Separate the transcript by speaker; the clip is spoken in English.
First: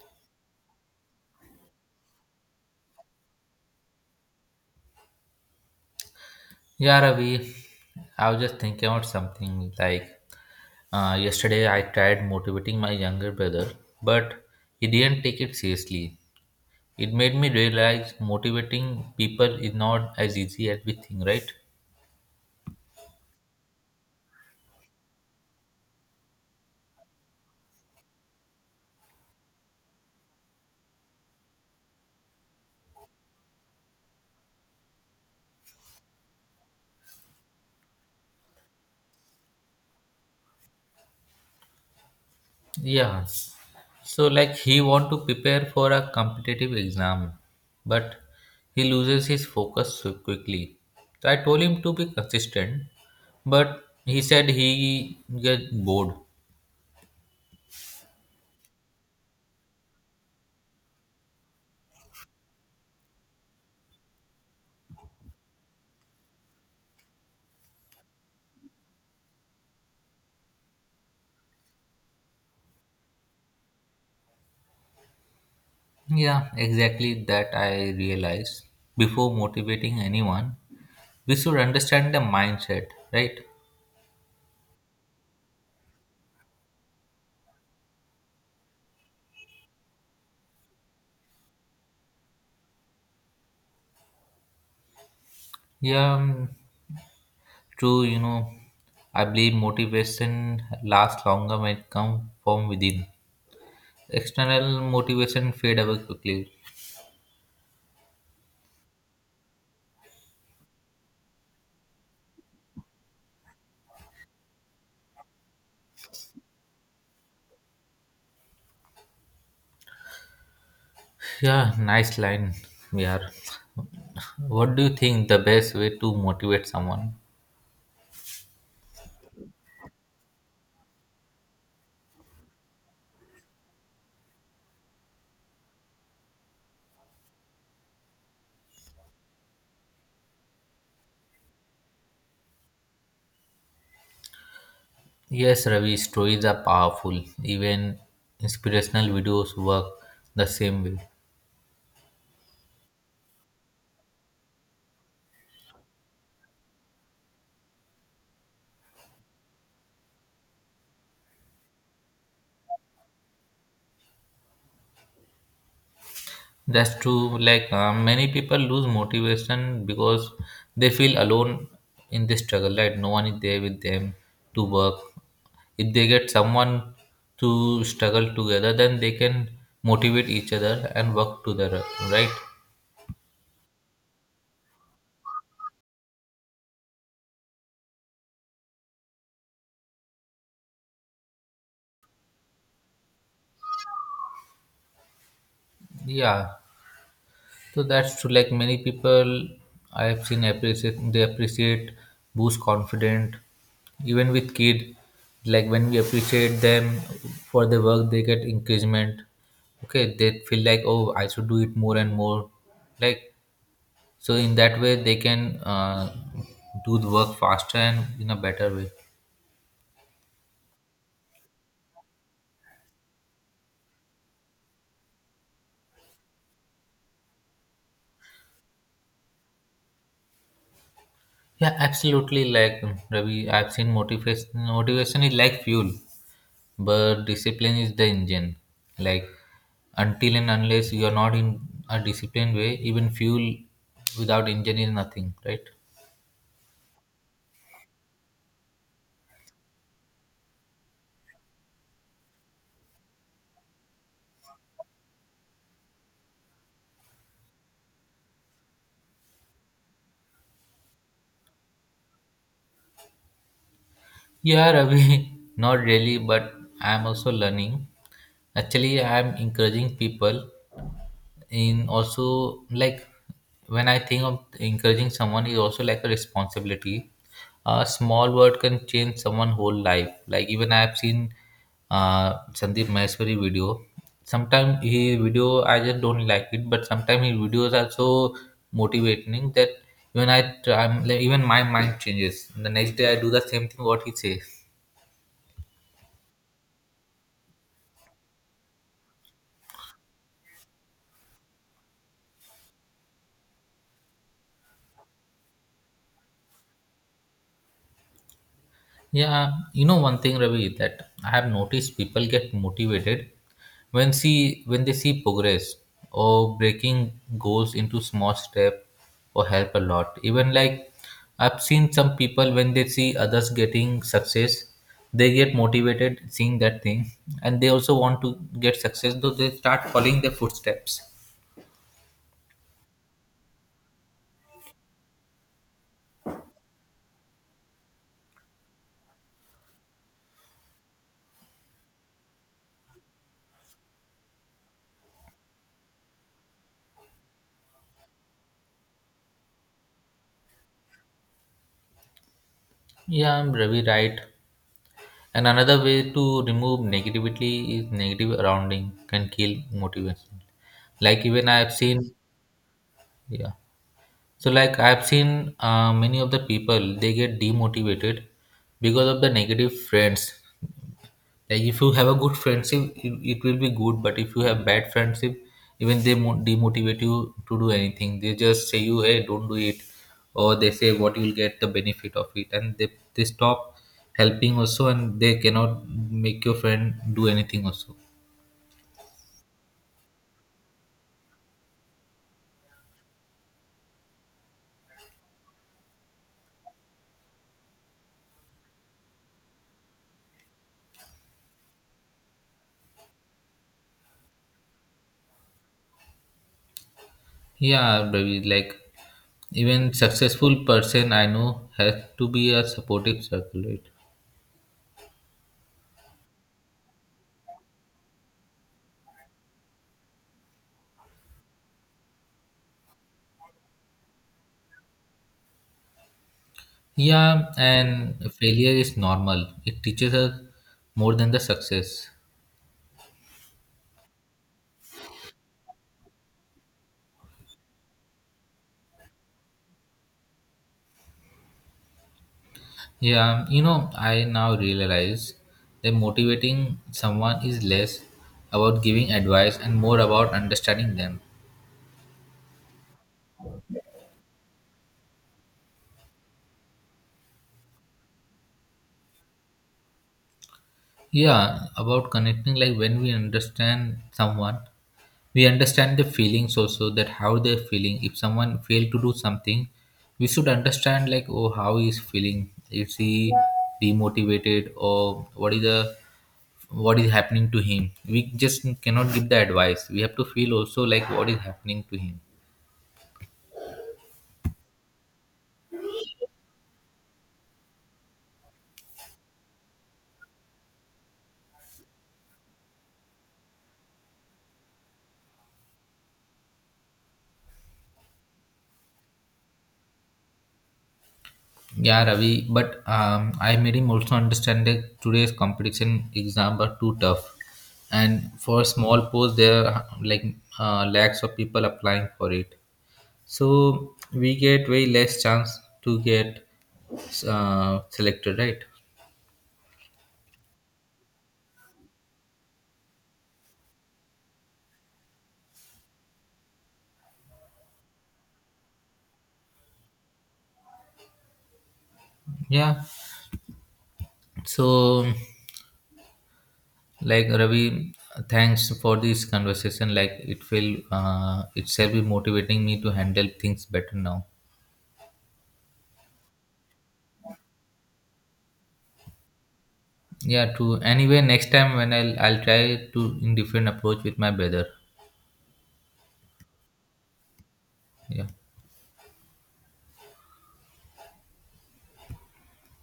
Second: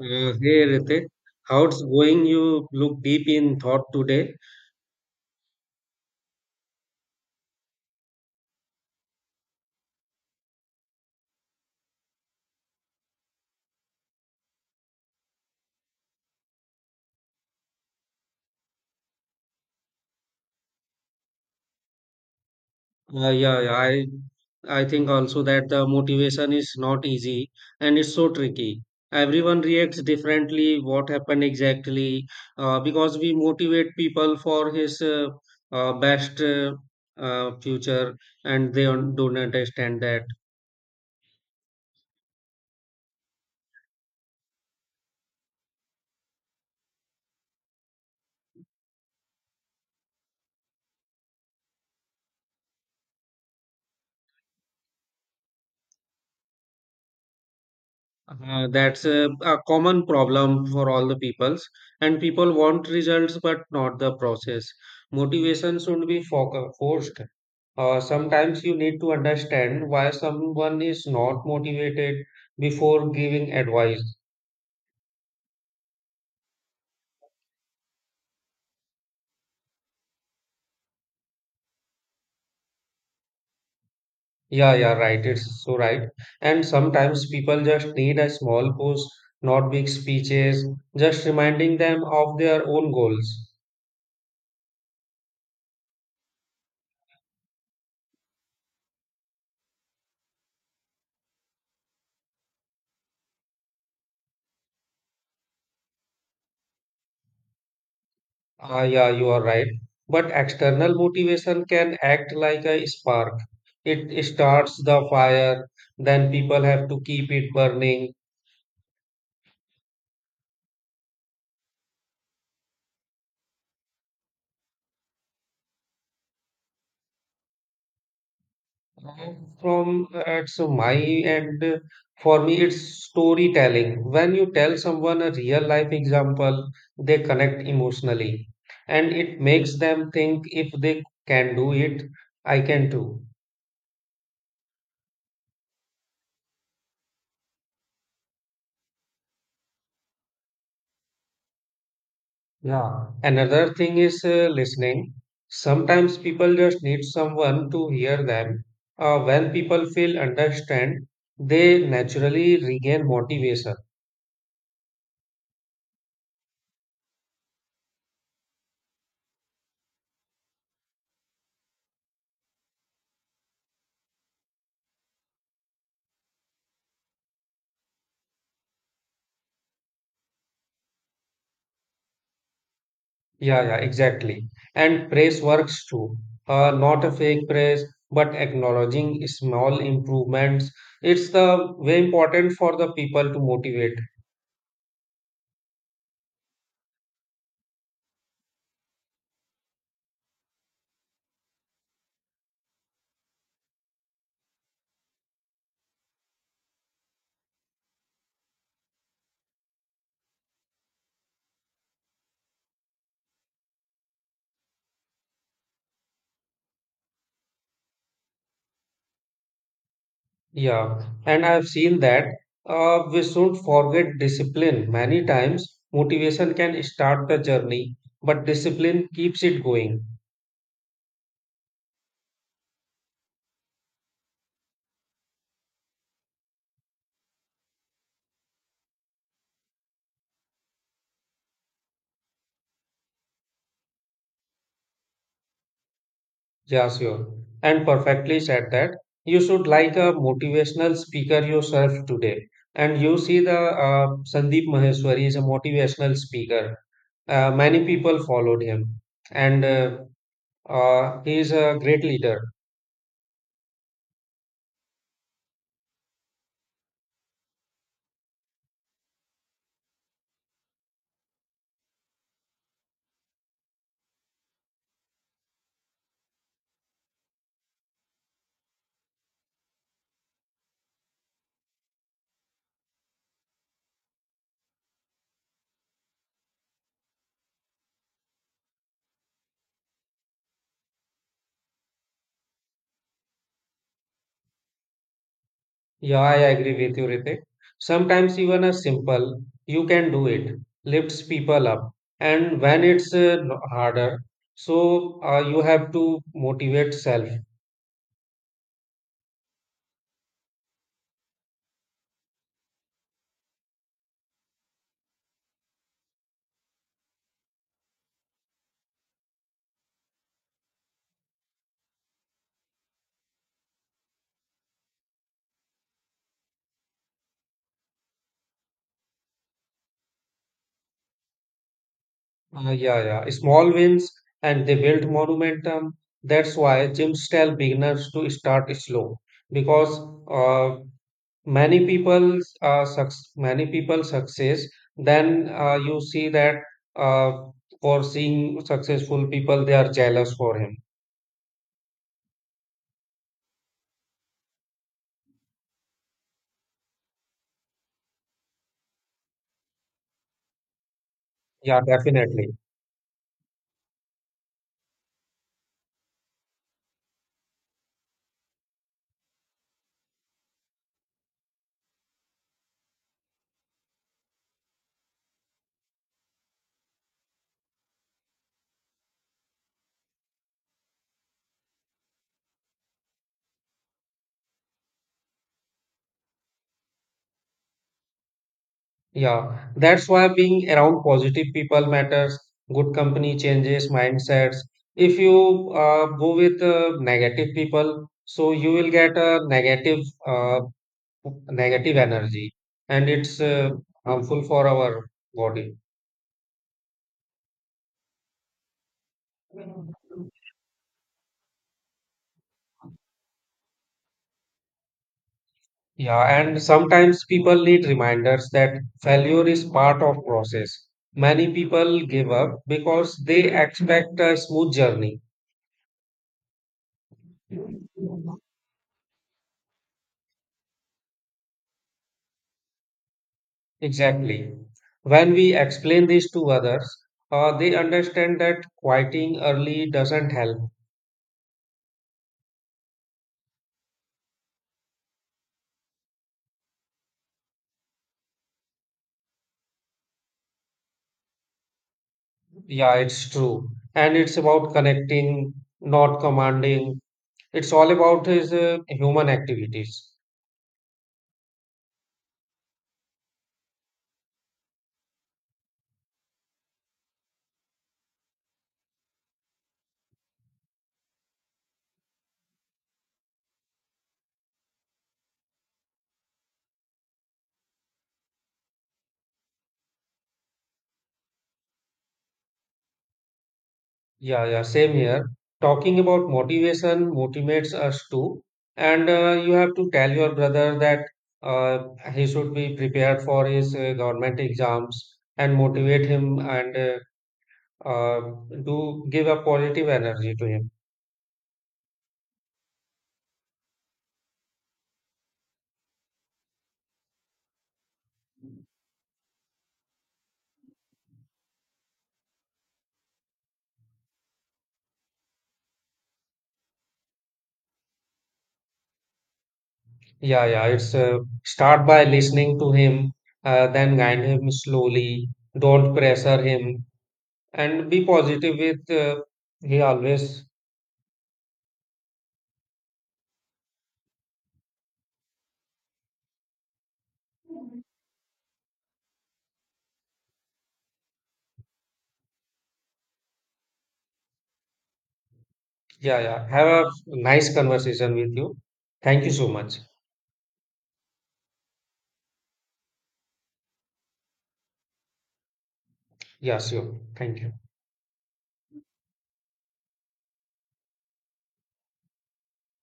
Speaker 1: Hey Ritik, how's going? You look deep in thought today.
Speaker 2: Yeah, Ravi, I was just thinking about something like yesterday I tried motivating my younger brother, but he didn't take it seriously. It made me realize motivating people is not as easy as we think, right?
Speaker 1: Yeah, yeah, I think also that the motivation is not easy and it's so tricky. Everyone reacts differently. What happened exactly? Because we motivate people for his best future, and they don't understand that.
Speaker 2: Yeah. So like he want to prepare for a competitive exam, but he loses his focus so quickly. So I told him to be consistent, but he said he gets bored.
Speaker 1: That's a common problem for all the peoples, and people want results but not the process. Motivation should be forced. Sometimes you need to understand why someone is not motivated before giving advice.
Speaker 2: Yeah, exactly that I realize. Before motivating anyone, we should understand the mindset, right?
Speaker 1: Yeah, yeah, right. It's so right. And sometimes people just need a small post, not big speeches, just reminding them of their own goals.
Speaker 2: Yeah, true, I believe motivation lasts longer when it comes from within. External motivation fade away quickly.
Speaker 1: Ah, yeah, you are right. But external motivation can act like a spark. It starts the fire, then people have to keep it burning.
Speaker 2: Yeah, nice line. Yeah. What do you think the best way to motivate someone?
Speaker 1: Mhm. From it's my end, for me, it's storytelling. When you tell someone a real life example, they connect emotionally, and it makes them think if they can do it, I can too.
Speaker 2: Yes, Ravi, stories are powerful. Even inspirational videos work the same way.
Speaker 1: Yeah, another thing is listening. Sometimes people just need someone to hear them. When people feel understand, they naturally regain motivation.
Speaker 2: That's true. Like many people lose motivation because they feel alone in this struggle, right? No one is there with them to work. If they get someone to struggle together, then they can motivate each other and work together, right?
Speaker 1: Yeah, yeah, exactly. And praise works too. Not a fake praise, but acknowledging small improvements. It's the way important for the people to motivate.
Speaker 2: Yeah. So that's true. Like many people I have seen appreciate they appreciate boost confident even with kid. Like when we appreciate them for the work they get encouragement. Okay, they feel like, oh, I should do it more and more. Like so in that way they can do the work faster and in a better way.
Speaker 1: Yeah, and I've seen that we should forget discipline. Many times, motivation can start the journey, but discipline keeps it going.
Speaker 2: Yeah, absolutely. Like Ravi, I've seen motivation. Motivation is like fuel, but discipline is the engine, like until and unless you are not in a disciplined way, even fuel without engine is nothing, right?
Speaker 1: Yeah, sure. And perfectly said that you should like a motivational speaker yourself today. And you see the Sandeep Maheshwari is a motivational speaker. Many people followed him, and he is a great leader.
Speaker 2: Yeah, Ravi, not really, but I am also learning. Actually, I am encouraging people in also, like when I think of encouraging someone is also like a responsibility. A small word can change someone whole life. Like even I have seen uh Sandeep Maheshwari video. Sometimes he video I just don't like it, but sometimes his videos are so motivating that even I try, even my mind changes the next day I do the same thing what he says.
Speaker 1: Yeah, I agree with you, Ritik. Sometimes even a simple, you can do it, lifts people up. And when it's harder, so you have to motivate self.
Speaker 2: Yeah, you know one thing, Ravi, that I have noticed people get motivated when see when they see progress or breaking goals into small step or help a lot. Even like I've seen some people when they see others getting success, they get motivated seeing that thing, and they also want to get success. Though they start following their footsteps.
Speaker 1: Yeah, yeah. Small wins and they build momentum. That's why gyms tell beginners to start slow because uh, many people suc many people success. Then you see that uh, for seeing successful people, they are jealous for him.
Speaker 2: Yeah, I'm Ravi, right. And another way to remove negativity is negative surrounding can kill motivation. Like even I have
Speaker 1: Yeah,
Speaker 2: seen.
Speaker 1: definitely.
Speaker 2: Yeah, so like I have seen many of the people they get demotivated because of the negative friends. Like if you have a good friendship it will be good, but if you have bad friendship, even they demotivate you to do anything. They just say you, hey, don't do it, or they say what you'll get the benefit of it, and they stop helping also and they cannot make your friend do anything also.
Speaker 1: Yeah, that's why being around positive people matters. Good company changes mindsets. If you go with negative people, so you will get a negative, uh, negative energy, and it's harmful for our body.
Speaker 2: Yeah, Ravi, like even successful person I know has to be a supportive circle, right?
Speaker 1: Yeah, and sometimes people need reminders that failure is part of process. Many people give up because they expect a smooth journey.
Speaker 2: Yeah, and failure is normal. It teaches us more than the success.
Speaker 1: Exactly. When we explain this to others, they understand that quieting early doesn't help.
Speaker 2: Yeah, you know, I now realize that motivating someone is less about giving advice and more about understanding them.
Speaker 1: Yeah, it's true. And it's about connecting, not commanding. It's all about his human activities.
Speaker 2: Yeah, about connecting, like when we understand someone, we understand the feelings also, that how they're feeling. If someone failed to do something, we should understand like, oh, how he is feeling. Is he demotivated or what is happening to him? We just cannot give the advice. We have to feel also like what is happening to him.
Speaker 1: Yeah, yeah, same here. Talking about motivation motivates us too. And you have to tell your brother that uh, he should be prepared for his government exams and motivate him and uh, do give a positive energy to him.
Speaker 2: Yeah, Ravi, but I made him also understand that today's competition exam are too tough, and for small posts there are like lakhs of people applying for it. So we get way less chance to get selected, right?
Speaker 1: Yeah, yeah. It's start by listening to him, then guide him slowly. Don't pressure him, and be positive with. He always,
Speaker 2: Yeah. So like Ravi, thanks for this conversation. Like it will itself be motivating me to handle things better now.
Speaker 1: yeah, yeah. Have a nice conversation with you. Thank you so much.
Speaker 2: Yeah, true. Anyway, next time when I'll try to in different approach with my brother.
Speaker 1: Yeah, sure. Thank you.
Speaker 2: Yeah.